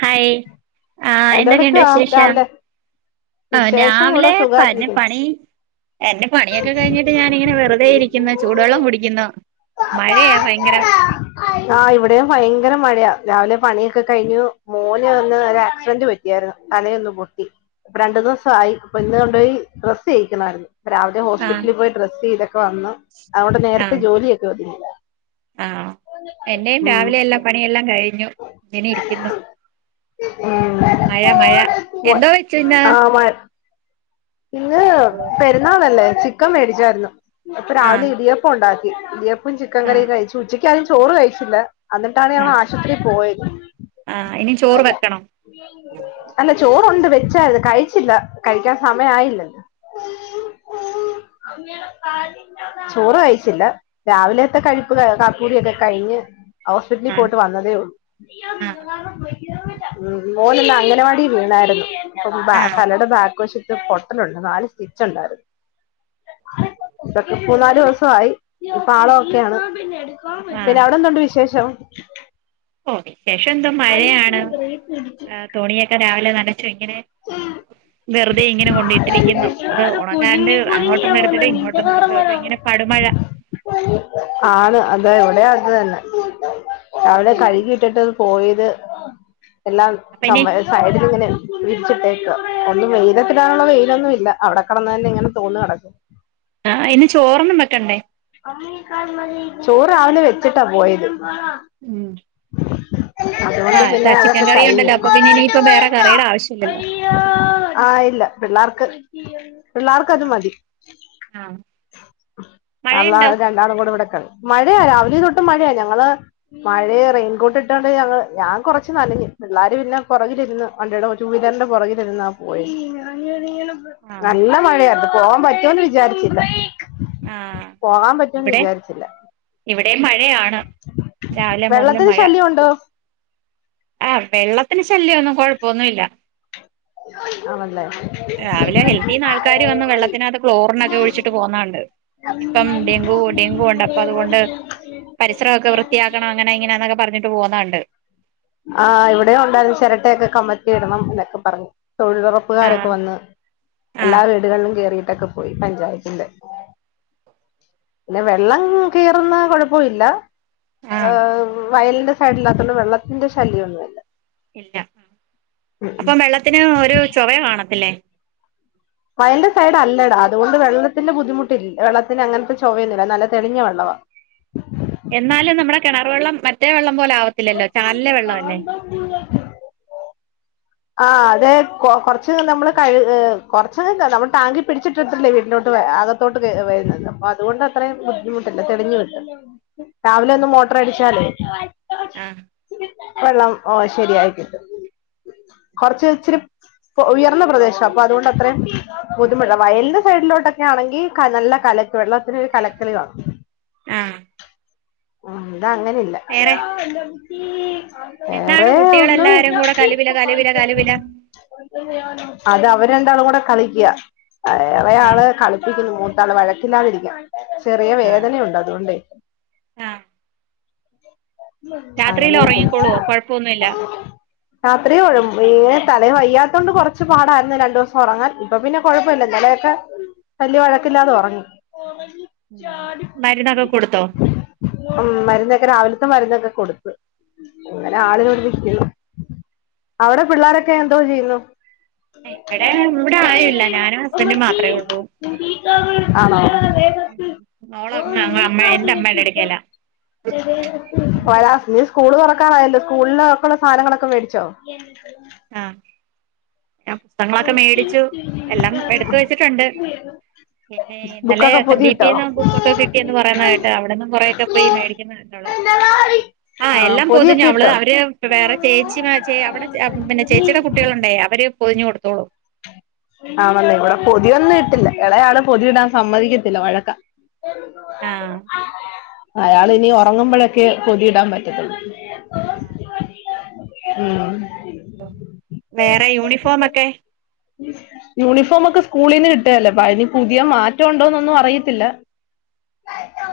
Hi, ആ എന്തൊക്കെണ്ട് എന്തെടുക്കാ വിശേഷം? രാവിലെ ഓ വിശേഷം ഇവിടെ രാവിലേ പന് സുഖായിട്ടിരിക്കുന്നു പണി എന്റെ പണിയൊക്കെ കഴിഞ്ഞിട്ട് ഞാനിങ്ങനെ വെറ്തേ ഇരിക്ക്ന്ന്, ചൂട് വെള്ളം കുടിക്കുന്നു. മഴയാ ഭയങ്കരം ആ ഇവിടേം ഭയങ്കര മഴയാ. രാവിലെ പണിയൊക്കെ കഴിഞ്ഞു. മോന് ഒന്ന് ഒര് ആക്സിഡന്റ് പറ്റി. [unintelligible] തലയൊന്ന് പൊട്ടി. ഇപ്പ രണ്ടു ദിവസമായി, ഇപ്പൊ ഇന്ന് കൊണ്ടോയി ഡ്രസ്സെയ്യിക്കണായിരുന്നു. രാവിലെ ആഹ് ഹോസ്പിറ്റ്ലി പോയി ഡ്രസ്സെയ്തൊക്കെ വന്നു. അതുകൊണ്ട് നേരത്തെ ആഹ് ജോലിയൊക്കെ ഒതുങ്ങി. ആഹ്, എന്റെയും ഉം രാവിലെ എല്ലാ പണിയെല്ലാം കഴിഞ്ഞു, ങ്ങനെ ഇരിക്കുന്നു. ഉം മയ, മയ. എന്തോ വെച്ചു ഇന്ന്? ആഹ് മഴ ഇന്ന്... പെരുന്നാളല്ലേ.. ചിക്കൻ മേടിച്ചാര്ന്നു. അപ്പൊ ആഹ് രാവിലെ ഇടിയപ്പൊ ഒണ്ടാക്കി. ഇടിയപ് പ്പും ചിക്കൻ ആഹ് കറിയും കഴിച്ചു. ഉച്ചയ്ക്ക് ആരും ചോറ് കഴിച്ചില്ല. അന്നിട്ടാണ് ഞങ്ങൾ ആഹ് ആശുപത്രീ പോയത്. ആഹ് ഇനി ചോറ് വെക്കണോ അല്ല ചോറ് ഒണ്ട് വെ [unintelligible] കയിച്ചില്ല, കയിക്കാൻ സമയായില്ലല്ലോ. ചോറ് കഴിച്ചില്ല. രാവിലേത്തെ കയിപ്പ് കാപ്പികുടി ഒക്കെ കഴിഞ്ഞ് ഹോസ്പിറ്റലി ആഹ് പോയിട്ട് വന്നതേ ഒള്ളൂ. ആഹ് [unintelligible] മ് മോന് ന്ന് അംഗനവാടീ വീണാര്ന്നു. പ്പൊ ഭാ ആഹ് തലെടെ ബാക്ക് വശ പൊട്ടലുണ്ട്, നാല് സ്റ്റിച്ചുണ്ടായിരുന്നു. തൊക്കെ പൂന്നാല് ദിവ്സായി. ഇപ്പാളോക്കെയാണ്. പിന്നെ ആഹ് അവടെന്തുണ്ട് വിശേഷം? ഷം എന്തൊ മഴയാണ്, ഏ തുണിയൊക്കെ രാവിലെ നനച്ചു ഇങ്ങനെ ഉം. വെറുതെ ഇങ്ങന കൊണ്ട് ഇട്ടിരിക്കുന്നു. അത് ഒണങ്ങാണ്ട് അങ്ങോട്ടൊന്നെടുത്തിടും, ഇങ്ങോട്ടൊന്നെടുത്ത് വെക്കും. അപ്പോ ഇങ്ങനെ മഴ ആണ് അതെ. ഇവ്ടേം അത് തന്നെ. രാവിലെ കഴുകി ഇട്ടിട്ട് അത് പോയത് എല്ലാം അപ്പൊ ഇനി ചൊമ സൈഡിലിങ്ങനെ വിരിച്ചിട്ടേക്ക, ഒന്നും വെയിലത്തിടാനുള്ള വെയിലൊന്നും ല്ല. അവിടെ കെടന്നന്നെ ഇങ്ങനെ തോന്നു കെടക്കും. ആ ഇനി ചോറൊന്നും വെക്കണ്ടേ? ചോറ് രാവിലെ വെച്ചിട്ടാ പോയത്. ഉം അതുകൊണ്ട് ആഹ് പിന്നെ ക ചിക്കൻ അതൊക്കെ കഴിഞ്ഞു കറിയുണ്ടല്ലോ, അപ്പൊ പിന്നെ ഇനിയിപ്പ വേറെ കറിയിടെ ആവശ്യം ഇല്ലല്ലോ? ആ ഇല്ല. പിള്ളാർക്ക് പിള്ളാർക്കത് മതി. ആ അള്ളാ മഴയുണ്ടോ രണ്ടാളും കൂടെ വ്ടെ മഴയാ രാവിലേ തൊട്ട് മഴയാ, ഞങ്ങള് മഴേ റെയിൻകോട്ടിട്ടാണ്ട് ഞങ്ങള് ഞാൻ കൊറച്ച് നന പിള്ളാര് പിന്നെ പൊറകിലിര്ന്ന് വണ്ടിടെ ടൂവീലർന്റെ പൊറകിലിര്ന്നാ പോയത്. ആ നല്ല മഴയായ്രുന്നു. പോവാൻ പറ്റൂന്ന് വിചാരിച്ചില്ല. ആ പോകാൻ പറ്റൂന്ന് ഇവിടെ വിചാരിച്ചില്ല. ഇവിടെയും മഴയാണ്. രാവിലെ മൊതല് വെള്ളത്തിന് മഴ. ശല്യം ഉണ്ടോ ആ വെള്ളത്തിന് ശല്യൊന്നും കൊഴപ്പൊന്നുഇല്ല. [unintelligible] രാവിലെ ഹെൽത്തീന്ന് ആൾക്കാര് വന്ന് വെള്ളത്തിനാത്ത് ക്ളോറിനൊക്കെ ഒഴിച്ചിട്ട് പോവുന്നകണ്ട്. ഇപ്പം ഡെങ്കു ഡെങ്കു ഒണ്ട്. അപ്പൊ അതുകൊണ്ട് പരിസരൊഒക്കെ വൃത്തിയാക്കണം അങ്ങനെ ഇങ്ങനാന്നൊക്കെ പറ ന്നിട്ട് പോക്‌ന്നകണ്ട്. ആഹ് ഇവിടെ ഒണ്ടായിര്ന്ന് ചെരട്ടയൊക്കെ കമത്തി ഇടണം എന്നൊക്കെ പറഞ്ഞ് തൊഴിലൊറപ്പ്കാരൊക്കെ ആഹ് വന്ന് എല്ലാ ആഹ് വീടുകളിലും കേറി ട്ടെക്കെ പോയി പഞ്ചായത്തിന്റെ ന്നെ വെള്ളം കേറുന്ന കൊഴപ്പൊല്ല ഏ ആഹ് ഹ് വയലിന്റെ സൈഡല്ലാത്തോണ്ട് വെള്ളത്തിന്റെ ശല്ല്യോന്നുല്ല. ഇല്ല അപ്പൊ വെള്ളത്തിന് ഒരു ചൊവയാ കാണത്തില്ലേ? മയന്റെ സൈഡ് അല്ലടാ, അതുകൊണ്ട് വെള്ളത്തിന്റെ ബുദ്ധിമുട്ടില്ല. വെള്ളത്തിന് അങ്ങനത്തെ ചുവയൊന്നുല്ല നല്ല തെളിഞ്ഞ വെള്ളവാ. ഉ [unintelligible] എന്നാലും നമ്മുടെ കിണർ വെള്ളം മറ്റേ വെള്ളം പോലെ ആവത്തില്ലല്ലോ ചാലിലെ വെള്ളം അല്ലേ. ആ അതെ കൊ കുറച്ച് നമ്മള് കൈ ഏ കൊറച് ന്നലാ നമ്മൾ ടാങ്കിൽ പിടിച്ചിട്ടിട്ടല്ലെ വീട്ടിലോട്ടു വ അകത്തോട്ട് വരുന്നത് അപ്പോ അതുകൊണ്ടത്രയും ബുദ്ധിമുട്ട്. അല്ല തെളിഞ്ഞ് വിട്ട് രാവിലെ ഒന്ന് മോട്ടർ അടിച്ചല് ആഹ് വെള്ളം ഓ ശരിയായി കിട്ടും കൊറച്ച് ഇച്ചിരി ഉയർന്ന ഉയർന്ന പ്രദേശം അപ്പൊ അതുകൊണ്ട് അത്രയും [unintelligible] വയലിൻ്റെ സൈഡിലോട്ടൊക്കെ ആണെങ്കിൽ കന നല്ല കല വെള്ളത്തിന് ഒരു കലക്കല് കാണും ആഹ് ഉം. അത് അങ്ങനെല്ല. വേറെ എന്താണ് വേറെ ഒന്ന് കുട്ടികളെല്ലാരും കൂടെ കലുവില കലുവില കലുവില അത രണ്ടാളും കൂടെ കളിക്കുക ആഹ് ഇളയആള് കളിപ്പിക്കുന്നു മൂത്താള് വഴക്കില്ലാതിരിക്കാ. ചെറിയ ആഹ് വേദനുണ്ട് അതുകൊണ്ടേ. ആഹ് രാത്രിയിൽ അങ്ങനെയക്കെന്നും. ഉറങ്ങിക്കോളുവോ കൊഴപ്പൊന്നുല്ല രാത്രി [unintelligible] ഈ തലവയോത്തൊണ്ട് കൊണ്ട് കുറച്ച് പാടായിരുന്നു രണ്ടു ദിവസം ഉറങ്ങാൻ ഇപ്പൊ പിന്നെ കുഴപ്പമില്ല ഞാ ഇന്നലെക്കെ വല്യ വഴക്കില്ലാതെ ഉറങ്ങും. മരുന്നൊക്കെ കൊടുത്തോ ഉം മരുന്നൊക്കെ രാവില ഇന്നത്തെ മരുന്നൊക്കെ കൊടുത്ത് അങ്ങനെ ആള് ഇവടെരിക്കിന്നു. അവിടെ പിള്ളോരൊക്കെ എന്തോ ചെയ്യുന്നു? ഇവിടെ ഇവിടെ ആരുല്ല ഞാനും ഹസ്ബൻഡും ഉമ്മച്ചിേ മാത്രേ ഉള്ളൂ [unintelligible] ആണോ? ഓ മോളങ്ങ് നീക്ക അമ്മ ആ എന്റെ അമ്മയുടെ ഇത്തിച്ച അടുക്കലാ [unintelligible] [unintelligible] നീ സ്കൂള് തുറക്കാനായല്ലോ സ്കൂളില ഒക്കെയുള്ള സാധനങ്ങളൊക്കെ മേടിച്ചോ? ആഹ് പുസ്തകങ്ങളൊക്കെ മേടിച്ചു എല്ലാം എടുത്ത വെച്ചിട്ടുണ്ട്. പിന്നെ ഇന്നലെ ബുക്കൊക്കെ എസ് എൻ ഡി പി പൊതിയിട്ടോ ന്ന് ബുക്കൊക്കെ കിട്ടിന്ന് പറയുന്ന കേട്ട്. അവിടന്നും കുറേക്കെ പോയി മേടിക്കുന്ന കണ്ട് അവള്. ര [unintelligible] ആ എല്ലാം പൊതിഞ്ഞു അവള്, അവര്, വേറെ ചേച്ചിമാർ, ചെ, അവിടെ പിന്നെ ചേച്ചിട കുട്ട്യളുണ്ടേ അവര് പൊതിഞ്ഞു കൊടുത്തോളും. ആണല്ലേ ഇവിടെ പൊതിയൊന്നും ഇട്ടില്ല. എളെആള് പൊതി ഇടാൻ സമ്മതിക്കത്തില്ല. വഴക്ക ആഹ് അയാൾ ഇനി ഒറങ്ങുമ്പോഴൊക്കെ പൊതിയിടാൻ പറ്റത്തുള്ളൂ. ഉം. വേറെ യൂണിഫോമൊക്കെ യൂണിഫോമൊക്കെ സ്കൂളീന്ന് കിട്ടുഅല്ലോ. ഇപ്പം അതിനി പുതിയ മാറ്റംഉണ്ടോന്നൊന്നും അറിയത്തില്ല.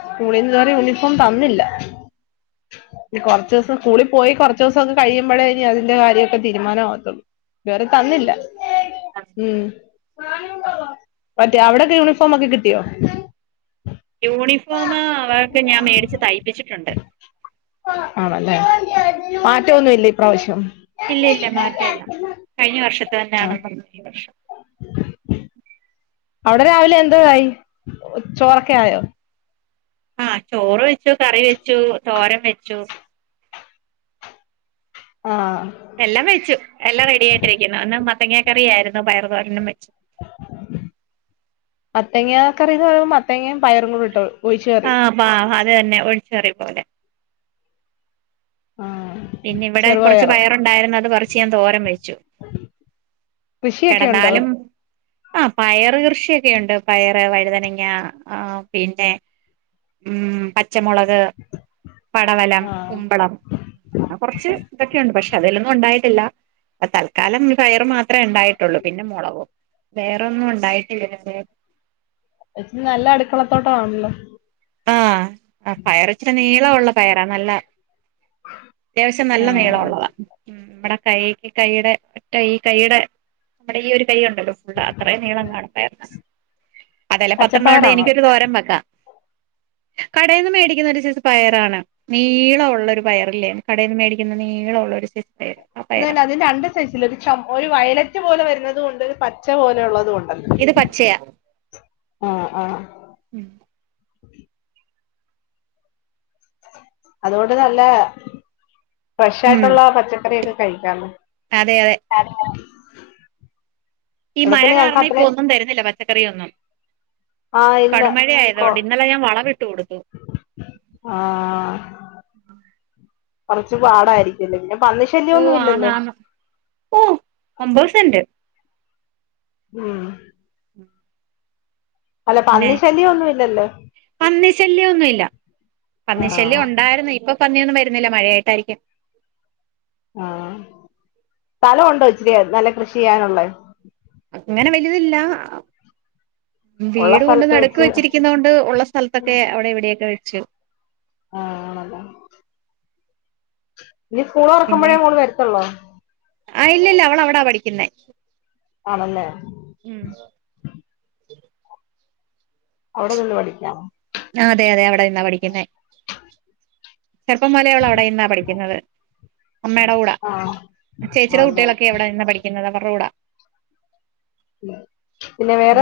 സ്കൂളീന്ന് ഇതുവരെ യൂണിഫോം തന്നില്ല. ഇനി കൊറച്സം സ്കൂളി പോയി കൊറച്സം കഴിയുമ്പഴേ ഇനി അതിന്റെ കാര്യൊക്കെ തീരുമാനം ആകത്തുള്ളൂ. വേറെ തന്നില്ല. ഉം. മറ്റേ അവിടൊക്കെ യൂണിഫോമൊക്കെ കിട്ടിയോ? യൂണിഫോമ് അവർക്ക് ഞാൻ മേടിച്ച് തയ്പ്പിച്ചിട്ടുണ്ട്. ആണല്ലെ മാറ്റൊന്നുല്ലെ ഈ പ്രാവശ്യം? ഇല്ല ഇല്ല മാറ്റല്ല കഴിഞ്ഞ വർഷത്തെ ആഹ് തന്നെയാണുള്ളത്. [unintelligible] അവിടെ രാവിലെ എന്തോയി ചോറൊക്കെ ആയോ ആഹ ചോറ് വെച്ചു കറി വെച്ചു തോരം വെച്ചു ആഹ് എല്ലാം വെച്ചു എല്ലാം റെഡി ആയിട്ടിരിക്കുന്നു. ഇന്ന് മത്തങ്ങക്കറി ആയിരുന്നു. പയർ തോരനും വെച്ചു. മത്തങ്ങ കറിന്നു പറയുമ്പ മത്തങ്ങ പയറും കൂടി ഇട്ട് ഒഴിച്ച് ആ കയറി. പാ അത് തന്നെ ഒഴിച്ചകറി പോലെ. ആഹ് പിന്നെ ഇവിടെ കൊറച്ച് ചെറുപയറോ പയറുണ്ടായിരുന്നത് പറിച്ച് ഞാൻ തോരം വെ ച്ചു കൃഷിയൊക്കെ ഉണ്ടോ കെടന്നാലും ആ പയറ് കൃഷിയൊക്കെുണ്ട്. പയറ്, വഴുതനങ്ങ, ആ പിന്നെ ഉം പച്ചമുളക് പടവലം ആഹ് കുമ്പളം ആ കൊറച്ച് ഇതൊക്കെയുണ്ട് പക്ഷെ അതിലൊന്നും ഉണ്ടായിട്ടില്ല തൽക്കാലം പയറ് മാത്രമേ ഉണ്ടായിട്ടുള്ളൂ പിന്നെ മുളകും വേറൊന്നും ഉണ്ടായിട്ടില്ലേനിപയ് [unintelligible] നല്ല അടുക്കളത്തോട്ടാണല്ലോ ആഹ് അ പയർ ഇച്ചിരി നീളമുള്ള പയറാ നല്ല അത്യാവശ്യം നല്ല നീളം ആഹ് ഉള്ളതാ ഉം മ്മടെ കൈക്ക് കൈയുടെ ഒറ്റ ഈ കൈയുടെ മ്മടെ ഈ ഒരു തൈയുണ്ടല്ലോ ഫുള് അത്രയും നീളം കാണ പയറിന് അതെല്ലെ പത്തെണ്ണോണ്ട് പച്ചപ്പയറാണോ എനിക്കൊരു തോരം വെക്കാം [inaudible] കടേന്ന് മേടിക്കുന്ന ഒരു സൈസ് പയറാണ് നീള ഉള്ളൊരു പയറ്ല്ലേ കടേന്ന് മേടിക്കുന്ന നീള ഉള്ളൊരു സൈ അതന്നെ അത് രണ്ട് സൈസില് ഒരു വയലറ്റ് പോലെ വരുന്നതുണ്ട് ഒരു പച്ച പോലെ ഉള്ളതു ണ്ട് ഇത് പച്ചയാ ആ ആ അതോണ്ട് നല്ല ഉം ഫ്രഷയിട്ട്ള്ള പച്ചക്കറിയൊക്കെ കഴിക്ക അതെ ഈ മഴ ഞങ്ങക്ക് കാരണം അത്ര ഇപ്പോന്നും തരുന്നില്ല പച്ചക്കറിയൊന്നും ആഹ് ഇല്ല കടുമഴ ആയതൊണ്ട് ഇന്നലെ ഞാൻ വളവിട്ട് കൊടുത്തു ആ കൊറച്ച് പാടായിരിക്കില്ലേഞ്ഞു പന്നി ഓ ആന്ന് ശല്ല്യാന്നുല്ലല്ലോ ആന്ന് ഓ ഒമ്പത് സെന്റ് ഉം ഉം [unintelligible] അല്ല പന്നിശല്ല്യാന്നുല്ലാല് പന്നിശല്ല്യന്നു ഇല്ല പന്നിശല്യം ആഹ് ഉണ്ടായിരുന്നു ഇപ്പൊ പന്നിന്നും വരുന്നില്ല മഴയായിട്ടായിരിക്കും ആ സ്ഥല ഉണ്ടോ ഇച്ചരി നല്ല കൃഷിയ്യാനുള്ളേ അങ്ങനെ വല്തല്ല ഉള്ള വീട് കൊണ്ട് സ്ഥലത്ത് നട്ക്ക് വെച്ച് വെച്ചിരിക്കുന്നൊണ്ട് ഉള്ള സ്ഥലത്തൊക്കെ അവിടെ ഇവിടെയൊക്കെ വെച്ചു ആ ആണല്ലേ ഇനി സ്കൂൾ പിന്നെ തോറക്കുമ്പോഴേ ഇങ്ങട്ട് വരത്തൊള്ളോ ആ ഇല്ലല്ല അവള അവിടാ പഠിക്കുന്നെ ആണല്ലേ ഉം [inaudible] അവിടെ നിന്ന് പഠിക്കാം അതെ അതെ അവിടെ നിന്നാ പഠിക്കുന്നേ ചെറുപ്പം മുതലെ അവിടെ നിന്നാ പഠിക്കുന്നത് അമ്മയുടെ കൂടെ ആഹ് ചേച്ചിയുടെ ആണല്ലേ കുട്ടികളൊക്കെ അവിടെ നിന്നാ പഠിക്കുന്നത് അവര്ടെ കൂടാ ഉം ഉം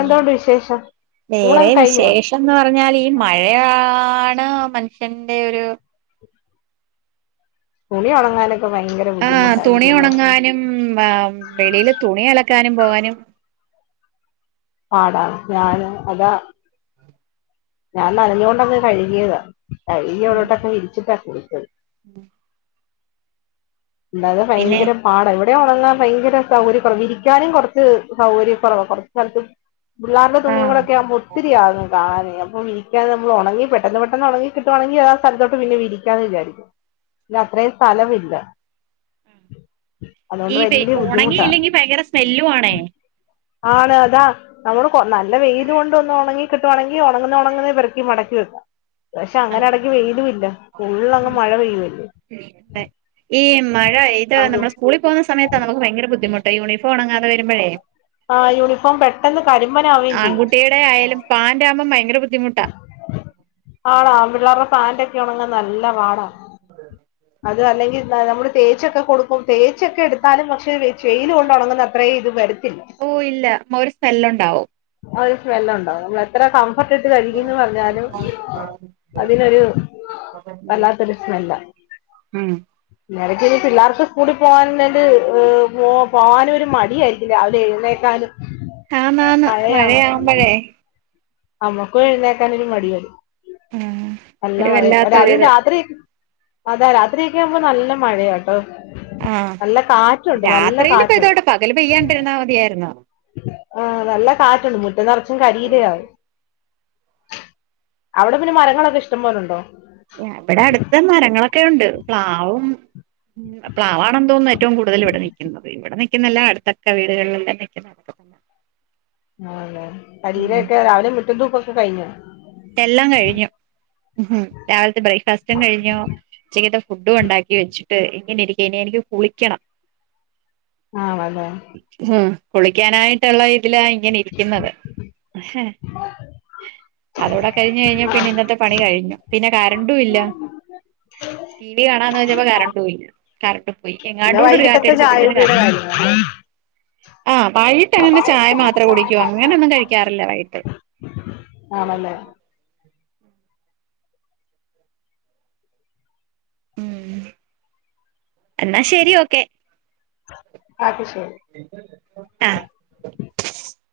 വേറെ ഊണൊക്കെ കഴിഞ്ഞോ വിശേഷന്ന് പറഞ്ഞാല് ഈ മഴയാ ആണ് മനുഷ്യന്റോരു തുണി ഒണങ്ങാനെ ആ തുണി ഒണങ്ങാനും വെളിയില് തുണി അലക്കാനും പോകാനും പാടാണ് ഞാന് അതാ ഞാൻ നനഞ്ഞോണ്ടങ്ങ് കഴ്കിയതാ കഴുകി അവിടോട്ടൊക്കെ വിരിച്ചിട്ടാ കുളിച്ചത് ഉം അല്ലാതെ പിന്നെ ഭയങ്കര പാട ഇവ ടെ ഒണങ്ങാൻ ഭയങ്കര സൗകര്യം കൊറവ് വിരിക്കാനും കൊറച്ച് സൗകര്യ കൊറവ് കൊറച്ച് സ്ഥലത്ത് പിള്ളേര്ടെ തുണിയു ആഹ് കൂടെക്കെ ആകുമ്പോ ഒത്തിരിയാകു കാണാനെ ന വിരിക്കാൻ നമ്മള് ഒണങ്ങി പെട്ടെന്ന് പെട്ടെന്ന് ഒണങ്ങി കിട്ടുവാണെങ്കി അത് ആ സ്ഥലത്തോട്ട് പിന്നെ വിരിക്കാന്ന് വിചാരിക്കും ഇത് അത്രയും സ്ഥലമില്ല ഈ അതുകൊണ്ട് വലിയ ബുദ്ധിമുട്ടാ ഉണങ്ങിയില്ലെങ്കി ഭയങ്കര സ്മെല്ലു ആണേ. ആണ് അതാ നമ്മള് കൊ നല്ല വെയിലോണ്ട് ഒന്നു ഒണങ്ങി കിട്ടുവാണങ്കി ഒണങ്ങുന്ന ഒണങ്ങുന്ന പെറുക്കി മടക്കി [unintelligible] പക്ഷെ, അങ്ങനെ എടക്ക് വെയിലൂല്ല. ഫുള്ള് അങ്ങ് ഉം മഴ പെയ്യുവല്ലേ അതെ ഈ മഴ ഇത് അതും നമ്മള് സ്കൂളിൽ പോണ് സമയത്താ നമ്മക്ക് ഭയങ്ക ബുദ്ധിമുട്ട് യൂണിഫോം ഒണങ്ങാതെ വരുമ്പൊഴേ ആ യൂണിഫോം പെട്ടെന്ന് കരിം ആൺകുട്ടീടെ ആയാലും പാന്റ് ആവുമ്പോ ഭയങ്കര ബു ആടാ ആൺപിള്ളേരെ പാന്റ്യൊക്കെ ഒ ണങ്ങ നല്ല പാടാ മ്അതെ അത് അല്ലെങ്കിൽ നാ നമ്മള് തേച്ചൊക്കെ കൊടുക്കും തേച്ചൊക്കെ ടുത്താലും പക്ഷെ, [unintelligible] കൊണ്ട് ഒ ണങ്ങുന്ന അത്രേം ഇത് വരത്തില്ല. ഓ ഇല്ല ഒരു സ്മെല്ലുണ്ടാവും ആ ഒരു സ്മെല്ല്ണ്ടാവും മ്മള് എത്ര കംഫർട്ട് ഇട്ട് കഴികീന്ന് പറഞ്ഞാലും അതിനൊരു വല്ലാത്തൊരു സ്മെല്ലാ. ഉും എടക്ക് ഈ പിള്ളാർക്ക് സ്കൂളിൽ പോകാൻല്ത് പൊ പോവനൊരു മടിയേയിരിക്കും രാവിലെ എഴുന്നേക്കാ ന് ആന്നാന്ന് മഴയാവുമ്പൊഴേ നമ്മക്കും എഴുന്നേക്കാനൊരു മടിയായി ആഹ് നല്ല ഒരു മഴയും അതും വല്ലാത്തൊരിത് രാത്രി- അതെ രാത്രി ഒക്കെ യാവുമ്പോ നല്ല മഴയാട്ടോ ആ നല്ല കാറ്റുണ്ട് നല്ല രാത്രില് കാറ്റുണ്ട് പെയ്തോട്ടെ പകല് പെയ്യാൻടിരുന്ന മതിയാര്ന്നു. ആ നല്ല കാറ്റുണ്ട് മുറ്റം നറച്ചും കരിലയാവും അവടെ പിന്നെ മരങ്ങളൊക്കെ ഇഷ്ടംപോലൊണ്ടോ? ഞാ ഇവിടെ അടുത്ത് മരങ്ങളൊക്കെ യുണ്ട്. പ്ലാവും പ്ലാവ്വാണ് തോന്ന് ഏറ്റും കൂടുതൽ ഇവിടെ നിക്ക്ന്നത്. ഇവിടെ നിക്ക്ന്നെല്ല അടുത്തടുത്ത വീടുകളെല്ലാം നിക്കുന്നെത്. അഹ ആണ്ലെ അല്ലെക്കെ രാവിലെരു മുറ്റം തൂക്കൊക്കെ കഴിഞ്ഞോ? എല്ലാം കഴിഞ്ഞു. ഹു് ഹും രാവിലത്തെ ബ്രേക്ക്ഫാസ്റ്റും കഴിഞ്ഞു. ഉച്ചക്കെത്തെ ഫുഡും ഉണ്ടാക്കി വെച്ചിട്ട് ഇങ്ങനെ ഇരിക്ക നി എനിക്ക് കുളിക്കണം. ആ വല്ലേ കുളിക്കാനായിട്ട്ള്ള ഇതിലാ ഇങ്ങനെ ഇരിക്ക്ന്നത്. അതോടെ കഴിഞ്ഞേയ്ഞ്ഞാൽ പിന്നെ ഇന്നത്തെ പണി കഴിഞ്ഞു. പിന്നെ കരണ്ടും ഇല്ല. ടി. വി. കാണാന്ന് വെച്ചപ്പോ കരണ്ടും ഇല്ല. കറണ്ടും വയ് പിന്നെ യങ്ങാടൂട് ഒരു കാറ്റ വൈകിട്ടത്തെ ചായ ടിച്ചപ്പോഴ്ത്തന് കുടിയുടെ കരണ്ട് കാര്യങ്ങളല്ലേ ആ വൈയിട്ട്ങ്ങനെ ചായ മാത്രേ കുടിക്കൂ. അങ്ങനെ ഒന്നും കഴിക്കാറില്ല വൈയ്ട്ട്. ആണല്ലേ. ഉം എന്നാ ശരി ഓക്കെ. അപ്പൊ ശ് ആ [inaudible]